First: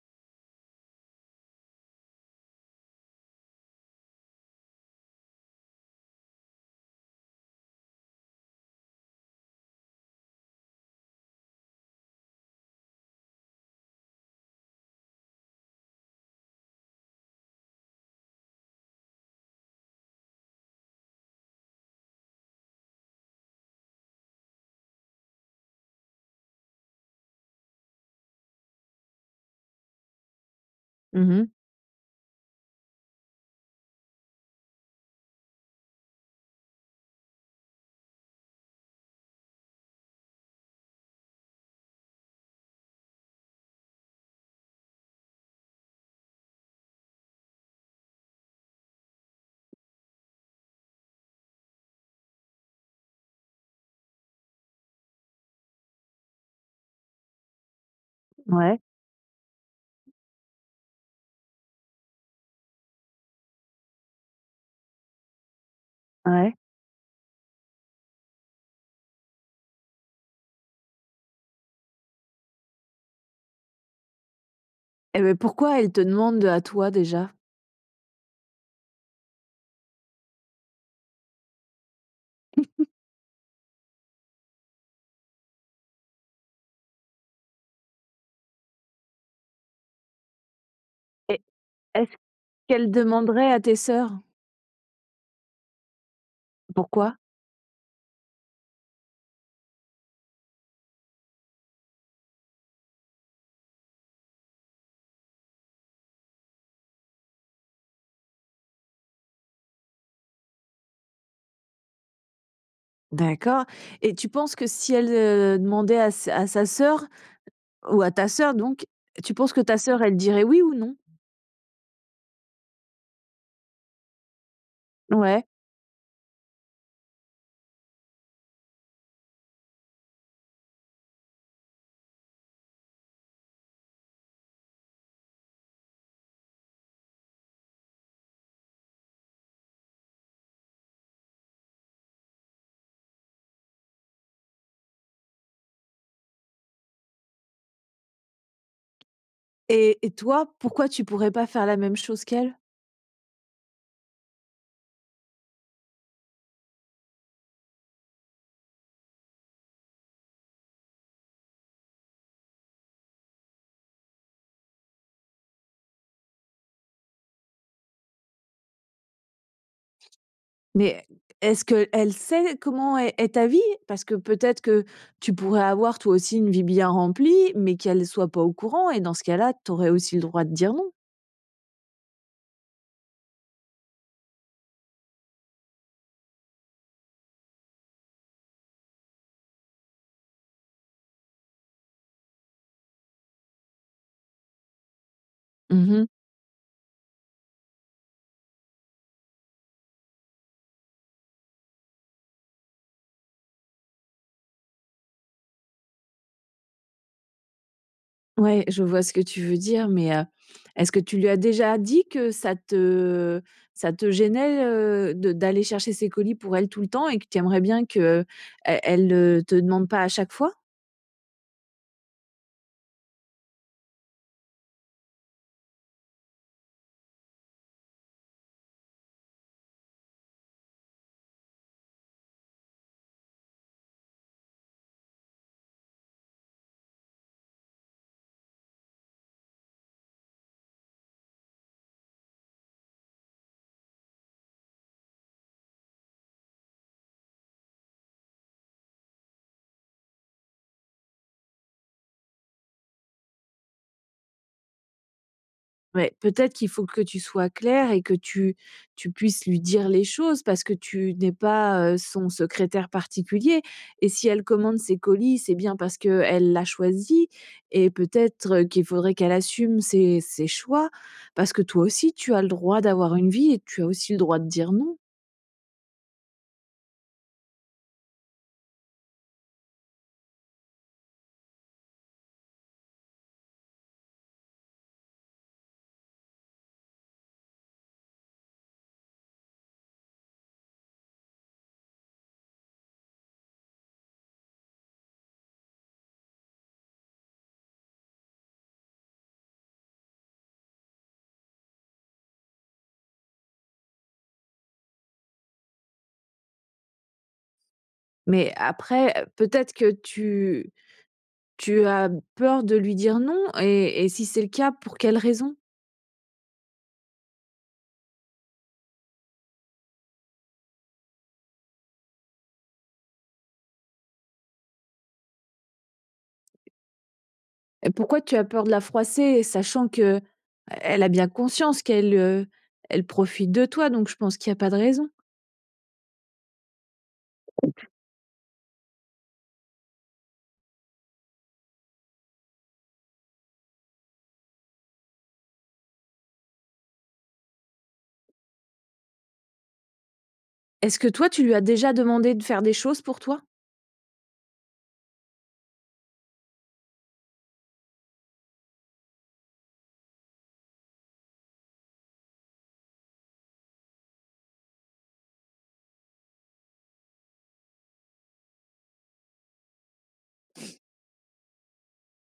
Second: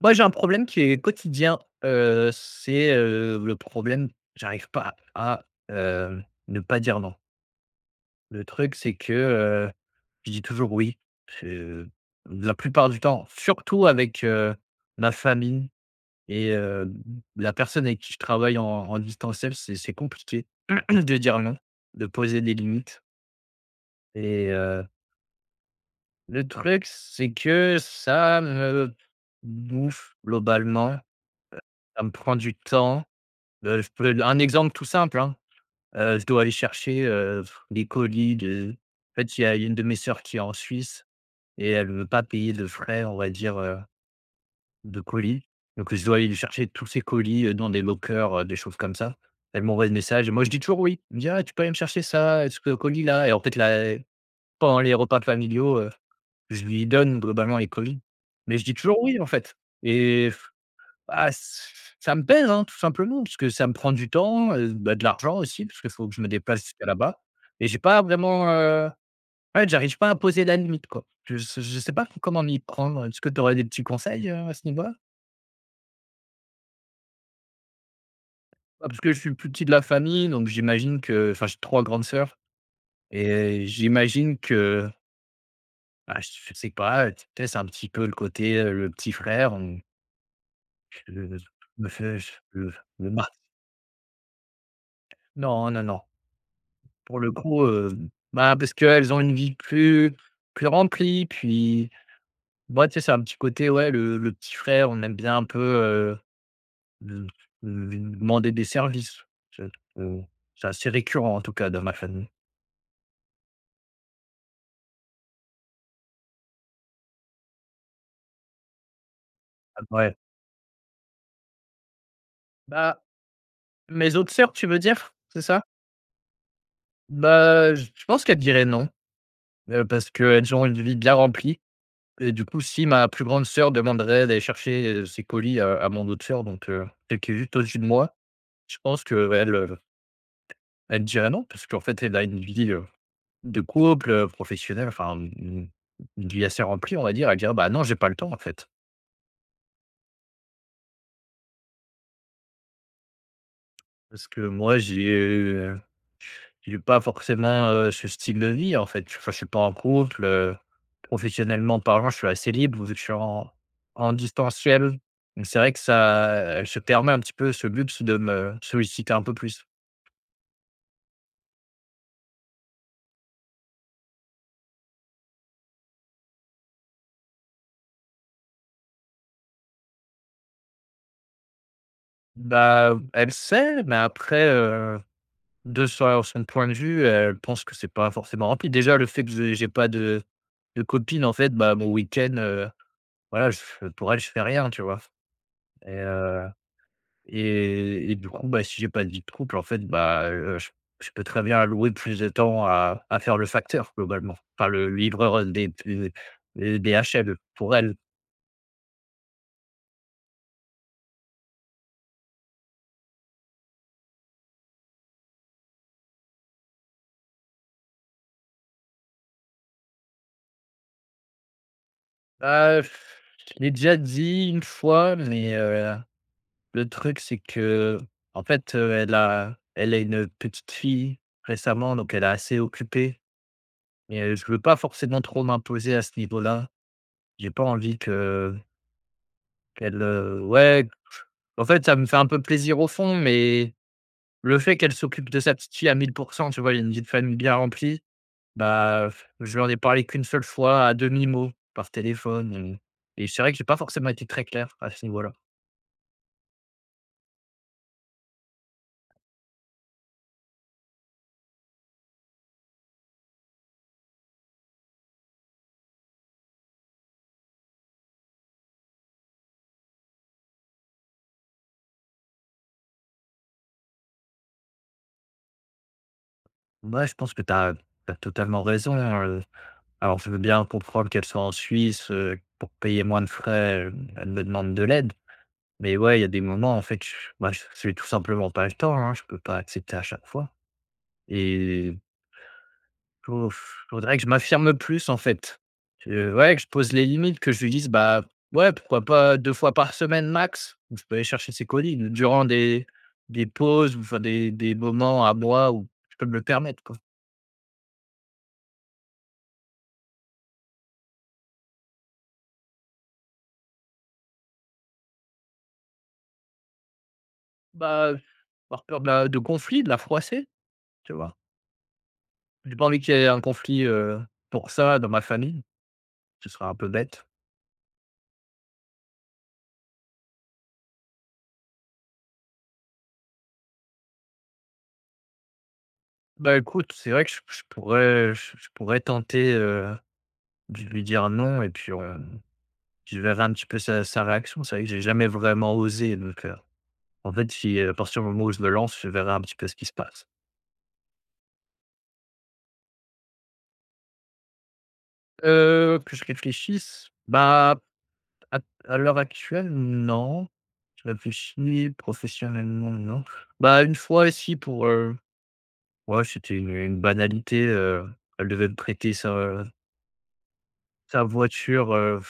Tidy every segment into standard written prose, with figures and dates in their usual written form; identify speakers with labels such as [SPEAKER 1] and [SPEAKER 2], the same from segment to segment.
[SPEAKER 1] Moi, j'ai un problème qui est quotidien, c'est, le problème j'arrive pas à, ne pas dire non. Le truc, c'est que, je dis toujours oui. Je la plupart du temps, surtout avec, ma famille et la personne avec qui je travaille en distanciel, c'est compliqué de dire non, de poser des limites et le truc, c'est que ça me bouffe globalement,
[SPEAKER 2] Mmh mh.
[SPEAKER 1] ça me prend du temps. Je peux un exemple tout simple, hein. Je dois aller chercher, des colis de en fait, il y a une de mes sœurs qui est en Suisse et elle ne veut pas payer de frais, on va dire, de colis. Donc je dois aller lui chercher tous ces colis, dans des lockers, des choses comme ça. Elle m'envoie des messages et moi je dis toujours oui. Elle me dit: «Ah, tu peux aller me chercher ça, ce colis-là» et en fait là, pendant les repas familiaux, je lui donne globalement les colis. Mais je dis
[SPEAKER 2] Ouais,
[SPEAKER 1] toujours oui, en fait. Et bah, s ça me pèse, hein, tout simplement, parce que ça me prend du temps, bah, de l'argent aussi, parce qu'il faut que je me
[SPEAKER 2] ouais
[SPEAKER 1] déplace jusqu'à là-bas et j'ai pas vraiment, ouais, j'arrive pas à poser la limite, quoi. Je sais, pas comment m'y prendre. Est-ce que tu aurais des petits conseils, à ce niveau-là?
[SPEAKER 2] pourquoi elle te demande à toi déjà?
[SPEAKER 1] Bah, parce que je suis le plus petit de la famille, donc j'imagine que enfin, j'ai 3 grandes sœurs et j'imagine que, bah, je sais pas, tu sais, c'est un petit peu le côté, le petit frère, on je je
[SPEAKER 2] Et
[SPEAKER 1] me
[SPEAKER 2] est-ce
[SPEAKER 1] fais je
[SPEAKER 2] qu'elle
[SPEAKER 1] le mart
[SPEAKER 2] demanderait à tes sœurs?
[SPEAKER 1] non, non, non.
[SPEAKER 2] Pourquoi?
[SPEAKER 1] Pour le coup, bah, parce qu'elles ont une vie plus plus remplie, puis moi, tu sais, c'est un petit côté, ouais, le petit frère, on aime bien un peu, le le lui demander des services. C'est on c'est assez récurrent en tout cas dans ma famille.
[SPEAKER 2] D'accord, et tu penses que si elle, demandait à s à sa sœur ou à ta sœur donc, tu penses que ta
[SPEAKER 1] Ah
[SPEAKER 2] sœur,
[SPEAKER 1] ouais.
[SPEAKER 2] elle dirait oui ou non?
[SPEAKER 1] Bah, mes autres sœurs, tu veux dire? C'est
[SPEAKER 2] Ouais.
[SPEAKER 1] ça? Bah, j je pense qu'elle dirait «non», parce qu'elles ont une vie bien remplie et du coup, si ma plus grande sœur demanderait d'aller chercher, ses colis à mon autre sœur, donc celle qui est juste au-dessus de moi, je pense qu'elle, heu elle dirait non, parce qu'en fait, elle a une vie, de couple, professionnelle, enfin, une vie assez remplie, on va dire. Elle dirait: «Bah non, j'ai pas le temps, en fait».
[SPEAKER 2] Et toi, pourquoi tu pourrais pas faire la même chose qu'elle?
[SPEAKER 1] Parce que moi, j'ai pas forcément, ce style de vie, en fait. Enfin, je suis pas en couple, professionnellement parlant, je suis assez libre, vu que je suis en distanciel. Donc c'est vrai que ça, elle se permet un petit peu ce luxe de me solliciter un peu plus.
[SPEAKER 2] Mais est-ce qu'elle sait comment est ta vie? Parce que peut-être que tu pourrais avoir toi aussi une vie bien remplie, mais qu'elle soit pas au courant, et dans ce cas-là, tu aurais aussi le droit de dire non.
[SPEAKER 1] Bah, elle sait, mais après, de sur son point de vue, elle pense que c'est pas forcément rempli. Déjà, le fait que j'ai pas de copine, en fait, bah, mon week-end, voilà, je pour elle, je fais rien, tu vois?
[SPEAKER 2] Mmh
[SPEAKER 1] Et
[SPEAKER 2] mh.
[SPEAKER 1] heu et du coup, bah, si j'ai pas de vie de couple, en fait, bah, je peux très bien allouer plus de temps à faire le facteur, globalement. Enfin, le livreur, des HL, pour elle.
[SPEAKER 2] Ouais, je vois ce que tu veux dire, mais est-ce que tu lui as déjà dit que ça te gênait, de d'aller chercher ses colis pour elle tout le temps, et que tu aimerais bien qu'elle elle, te demande pas à chaque fois?
[SPEAKER 1] Bah, je l'ai déjà dit une fois, mais le truc, c'est que en fait, elle a une petite fille récemment, donc elle est assez occupée. Mais je veux pas forcément trop m'imposer à ce niveau-là. J'ai pas envie que qu'elle, ouais, en fait, ça me fait un peu plaisir au fond, mais le fait qu'elle s'occupe de sa petite fille à mille pour cent, tu vois? Il y a une vie de famille bien remplie. Bah, je lui en ai parlé qu'une seule fois à demi-mot par téléphone, et c'est vrai que j'ai pas forcément été très clair à ce niveau-là.
[SPEAKER 2] Ouais, peut-être qu'il faut que tu sois clair et que tu puisses lui dire les choses, parce que tu n'es pas, son secrétaire particulier, et si elle commande ses colis, c'est bien parce qu'elle l'a choisi, et peut-être qu'il faudrait qu'elle assume ses choix, parce que toi aussi tu as le droit d'avoir une vie et tu as aussi le droit de dire non.
[SPEAKER 1] Moi, je pense que tu as totalement raison, hein. Alors, je veux bien comprendre qu'elle soit en Suisse, pour payer moins de frais, elle me demande de l'aide. Mais ouais, il y a des moments, en fait, je bah, je j'ai tout simplement pas le temps, hein. Je peux pas accepter à chaque fois et ouf, faudrait que je m'affirme plus, en fait. Que ouais, que je pose les limites, que je lui dise: «Bah, ouais, pourquoi pas 2 fois par semaine max, où je peux aller chercher ces colis», durant des pauses ou enfin des moments à moi où je peux me le permettre, quoi.
[SPEAKER 2] Mais après, peut-être que tu as peur de lui dire non, et si c'est le cas, pour quelle raison?
[SPEAKER 1] Bah, par peur de la de conflit, de la froisser, tu vois? J'ai pas envie qu'il y ait un conflit, pour ça dans ma famille, ce serait un peu bête.
[SPEAKER 2] Et pourquoi tu as peur de la froisser? Sachant que elle a bien conscience qu'elle, elle profite de toi, donc je pense qu'il y a pas de raison.
[SPEAKER 1] Bah, écoute, c'est vrai que je pourrais tenter, de lui dire non et puis, je verrai un petit peu sa réaction. C'est vrai que j'ai jamais vraiment osé donc, en fait, si, à partir du moment où je le lance, je verrai un petit peu ce qui se passe.
[SPEAKER 2] Est-ce que toi, tu lui as déjà demandé de faire des choses pour toi?
[SPEAKER 1] Que je réfléchisse, bah, à à l'heure actuelle, non. Je réfléchis, professionnellement, non. Bah, une fois, si pour, ouais, c'était une banalité, elle devait me prêter sa voiture,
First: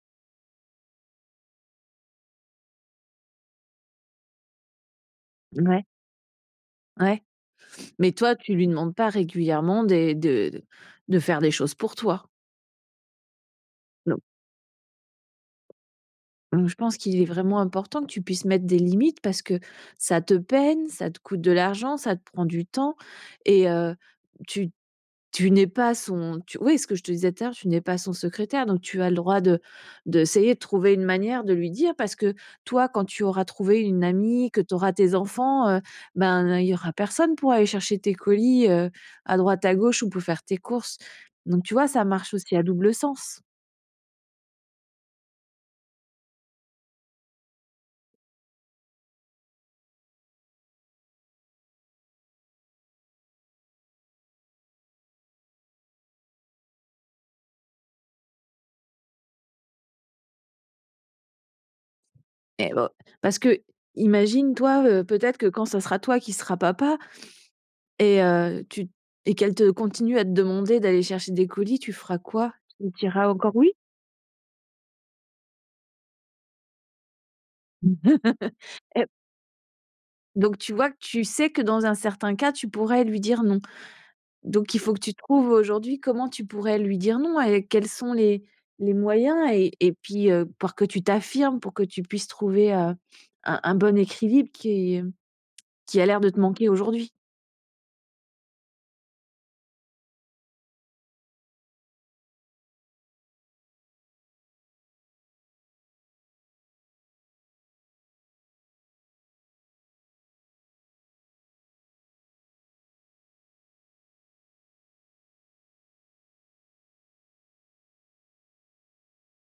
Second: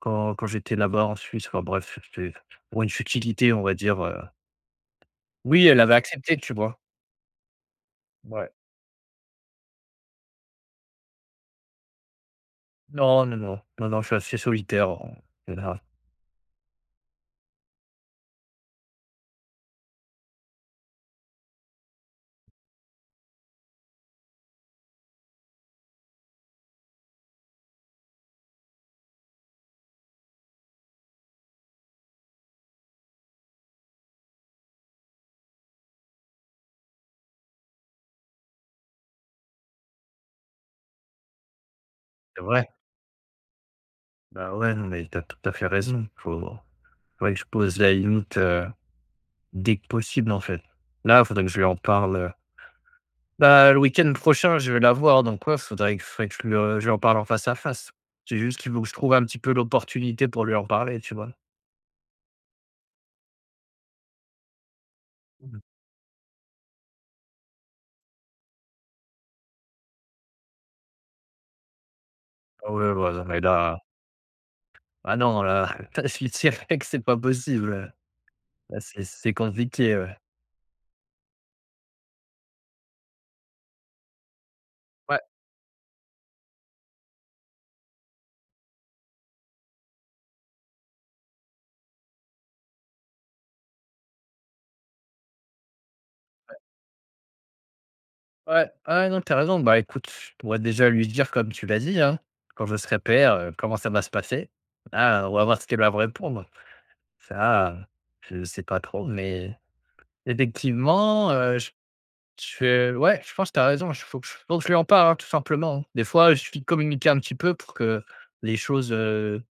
[SPEAKER 1] quand j'étais là-bas en Suisse, enfin bref, c'était pour une futilité, on va dire. Oui, elle
[SPEAKER 2] Ouais.
[SPEAKER 1] avait accepté, tu vois?
[SPEAKER 2] Ouais, mais toi,
[SPEAKER 1] Ouais.
[SPEAKER 2] tu lui demandes pas régulièrement des de faire des choses pour toi?
[SPEAKER 1] Non, non, non, non, non, je suis
[SPEAKER 2] Non.
[SPEAKER 1] assez solitaire en général.
[SPEAKER 2] Donc je pense qu'il est vraiment important que tu puisses mettre des limites, parce que ça te peine, ça te coûte de l'argent, ça te prend du temps, et heu, tu Tu n'es pas son tu oui, ce que je te disais tout à l'heure, tu n'es pas son secrétaire, donc tu as le droit de d'essayer de trouver une manière de lui dire, parce que toi, quand tu auras trouvé une amie, que tu auras tes enfants, ben, il y aura personne pour aller chercher tes colis, à droite à gauche, ou pour faire tes courses. Donc tu vois, ça marche
[SPEAKER 1] C'est
[SPEAKER 2] aussi à
[SPEAKER 1] vrai.
[SPEAKER 2] double sens.
[SPEAKER 1] Bah, ouais, non, mais t'as tout à fait raison. Faut Faudrait que je pose la limite, dès que possible, en fait. Là, faudrait que je lui en parle, heu. Bah, le week-end prochain, je vais la voir, donc ouais, faudrait que je lui en parle en face à face. C'est juste qu'il faut que je trouve un petit peu l'opportunité pour lui en parler, tu vois?
[SPEAKER 2] Et parce que imagine toi, peut-être que
[SPEAKER 1] Mmh.
[SPEAKER 2] quand ça sera toi qui seras papa et heu, tu et qu'elle te continue à te demander d'aller chercher des colis, tu feras quoi?
[SPEAKER 1] Ah
[SPEAKER 2] Tu
[SPEAKER 1] ouais, ouais, non,
[SPEAKER 2] diras
[SPEAKER 1] mais
[SPEAKER 2] encore oui?
[SPEAKER 1] là ah non, là, là, je lui dirais que c'est pas possible, là, c'est
[SPEAKER 2] Et
[SPEAKER 1] c'est compliqué, ouais.
[SPEAKER 2] donc tu vois que tu sais que dans un certain cas, tu pourrais lui dire non. Donc il faut que tu
[SPEAKER 1] Ouais,
[SPEAKER 2] trouves aujourd'hui comment tu pourrais lui dire non, et quels sont les moyens, et puis pour que tu t'affirmes, pour que tu puisses trouver un bon équilibre qui a l'air de te manquer aujourd'hui.
[SPEAKER 1] ouais, ouais, non, t'as raison. Bah, écoute, je pourrais déjà lui dire comme tu l'as dit, hein, quand je serai père, comment ça va se passer. Là, on va voir ce qu'elle va me répondre. Ça, je sais pas trop, mais effectivement, je ouais, je pense que tu as raison, il faut que je lui en parle, hein, tout simplement, hein. Des fois, il suffit de communiquer un petit peu pour que les choses,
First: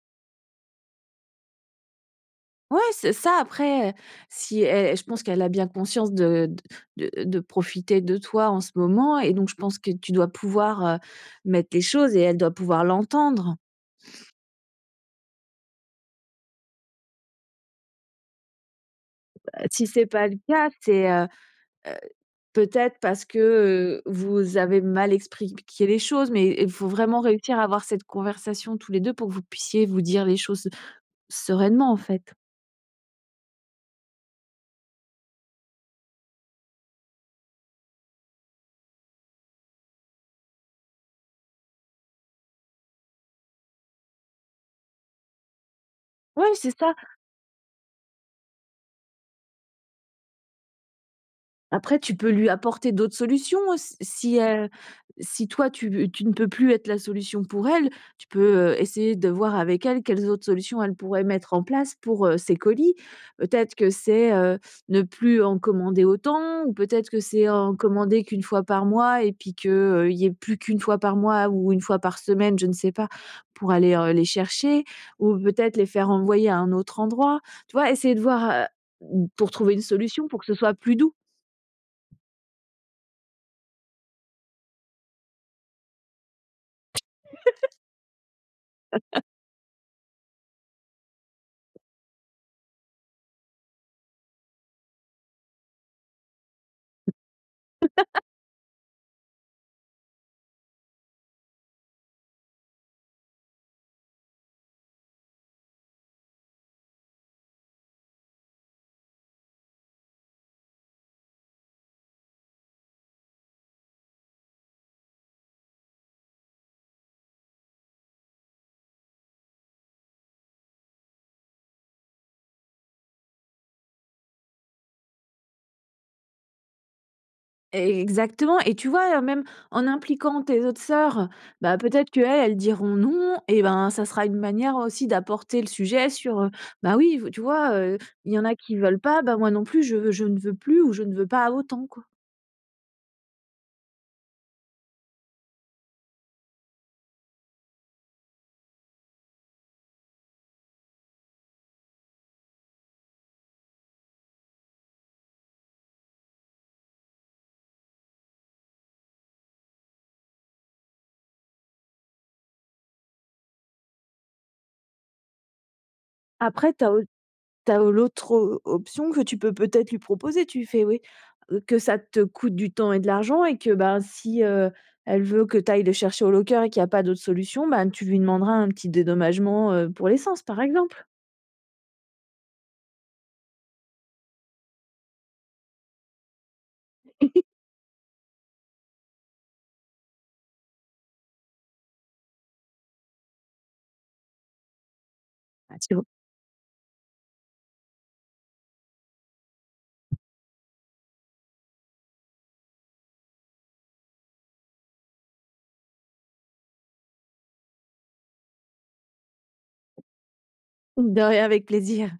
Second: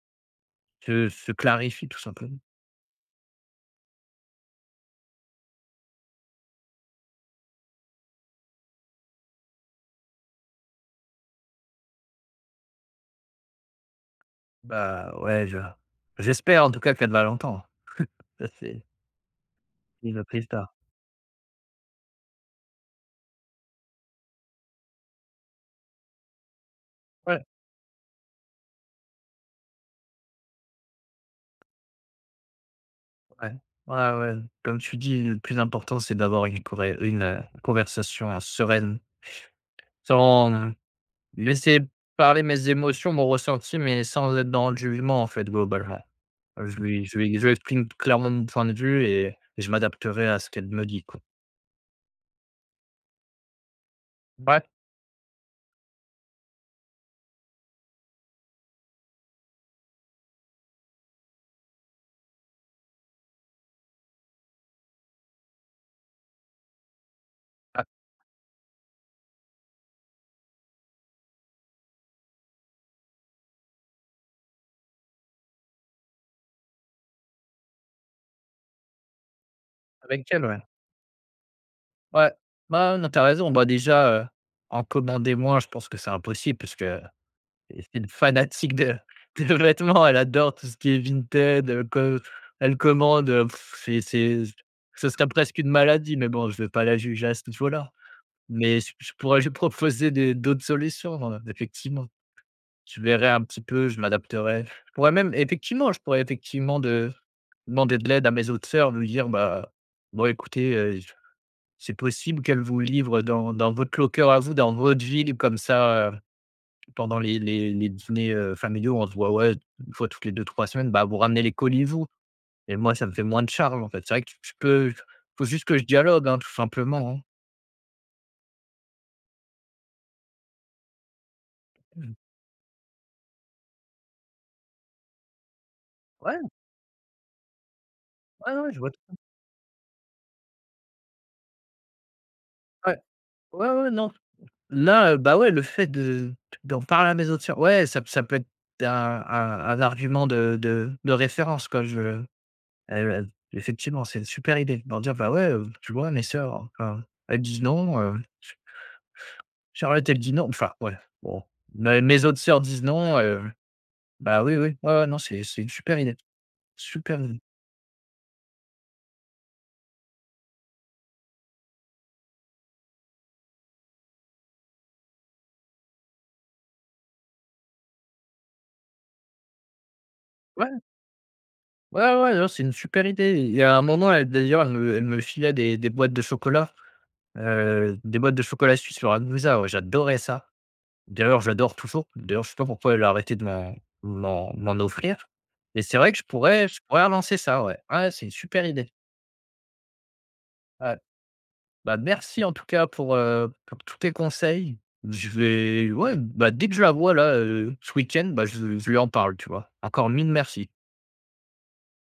[SPEAKER 1] se clarifient, tout simplement.
[SPEAKER 2] Ouais, c'est ça. Après, si elle- je pense qu'elle a bien conscience de profiter de toi en ce moment, et donc je pense que tu dois pouvoir mettre les choses, et elle doit pouvoir l'entendre.
[SPEAKER 1] Bah, ouais, je j'espère en tout cas qu'elle va l'entendre. Ça,
[SPEAKER 2] Si c'est
[SPEAKER 1] c'est le
[SPEAKER 2] pas le
[SPEAKER 1] principal.
[SPEAKER 2] cas, c'est, heu, peut-être parce que, vous avez mal expliqué les choses, mais il faut vraiment
[SPEAKER 1] Ouais,
[SPEAKER 2] réussir à avoir cette conversation tous les deux, pour que vous puissiez vous dire les choses sereinement, en fait.
[SPEAKER 1] ouais. Ouais, ouais, comme tu dis, le plus important, c'est d'avoir une corré une, conversation sereine, sans, laisser parler mes émotions, mon ressenti, mais sans être dans le jugement, en fait, global.
[SPEAKER 2] Oui, c'est
[SPEAKER 1] Je
[SPEAKER 2] ça.
[SPEAKER 1] lui je lui je lui exprime clairement mon point de vue et je m'adapterai à ce qu'elle me dit, quoi.
[SPEAKER 2] Après, tu peux lui apporter d'autres solutions, s si,
[SPEAKER 1] Ouais,
[SPEAKER 2] si toi tu ne peux plus être la solution pour elle, tu peux, essayer de voir avec elle quelles autres solutions elle pourrait mettre en place pour, ses colis. Peut-être que c'est, ne plus en commander autant, ou peut-être que c'est en
[SPEAKER 1] a
[SPEAKER 2] commander qu'une fois par mois, et puis que, il y ait plus qu'une fois par mois ou une fois par semaine, je ne sais pas, pour aller, les chercher, ou peut-être les faire envoyer à un autre endroit. Tu vois? Essayer de voir, pour trouver une
[SPEAKER 1] avec
[SPEAKER 2] solution pour
[SPEAKER 1] elle,
[SPEAKER 2] que ce
[SPEAKER 1] ouais.
[SPEAKER 2] soit plus doux.
[SPEAKER 1] Ouais. Bah, non, tu raison. Bah, déjà, en commander moins, je pense que c'est impossible parce que c'est une fanatique de de vêtements. Elle adore tout ce qui est vintage. Co Elle commande, c'est ce serait presque une maladie, mais bon, je ne vais pas la juger à ce niveau-là. Mais je pourrais lui proposer des d'autres solutions, effectivement. Je verrais un petit peu, je m'adapterais. Je pourrais effectivement de demander de l'aide à mes autres sœurs, de dire: «Bah, bon écoutez, c'est possible qu'elles vous livrent dans votre locker à vous, dans votre ville, comme ça, pendant les dîners, familiaux, on se voit, ouais, une fois toutes les deux trois semaines, bah, vous ramenez les colis vous» et moi, ça me fait moins de charge, en fait. C'est vrai que je peux faut juste que je dialogue, hein, tout simplement, hein.
[SPEAKER 2] E Exactement, et tu vois, même en impliquant tes autres sœurs, bah, peut-être
[SPEAKER 1] Mmh.
[SPEAKER 2] qu'elles, elles diront « non », et ben, ça sera une manière aussi d'apporter le sujet
[SPEAKER 1] Ouais,
[SPEAKER 2] sur, bah, oui, v tu vois, il y en
[SPEAKER 1] ouais,
[SPEAKER 2] a
[SPEAKER 1] ouais,
[SPEAKER 2] qui
[SPEAKER 1] je vois tout
[SPEAKER 2] veulent pas, bah, moi non plus je ne veux plus, ou je ne veux pas autant, quoi.
[SPEAKER 1] ouais. Ouais, ouais, non là, bah, ouais, le fait de d'en parler à mes autres sœurs, ouais, ça peut être un un argument de référence, quoi. Je, effectivement, c'est une super idée de leur dire: «Bah, ouais, tu vois, mes sœurs, enfin, elles disent non, Charlotte, elle dit non». Enfin, ouais, bon, mes autres sœurs disent non, bah, oui, oui, ouais, ouais, non, c'est une super idée,
[SPEAKER 2] Après tu
[SPEAKER 1] super
[SPEAKER 2] as
[SPEAKER 1] idée.
[SPEAKER 2] l'autre o option que tu peux peut-être lui proposer, tu fais oui, que ça te coûte du temps et de l'argent, et que, ben, si, elle veut que tu ailles le chercher au locker et qu'il y a pas d'autre solution, ben, tu lui demanderas un petit dédommagement, pour l'essence, par
[SPEAKER 1] Ouais,
[SPEAKER 2] exemple.
[SPEAKER 1] ouais, ouais, non, c'est une super idée. Il y a un moment, elle d'ailleurs, elle me filait des boîtes de chocolat, des boîtes de chocolat suisse Lambrusat, ouais, j'adorais ça. D'ailleurs, j'adore toujours. D'ailleurs, je sais pas pourquoi elle a arrêté de m'en offrir
[SPEAKER 2] Ah,
[SPEAKER 1] et
[SPEAKER 2] tu
[SPEAKER 1] c'est vrai que je pourrais relancer ça, ouais. Ouais, c'est une super idée. Ouais. Bah, merci en tout cas pour tous tes conseils. Je vais ouais, bah, dès que je la vois là, ce week-end, bah, je lui en parle, tu vois? Encore mille merci.
[SPEAKER 2] De rien, avec plaisir.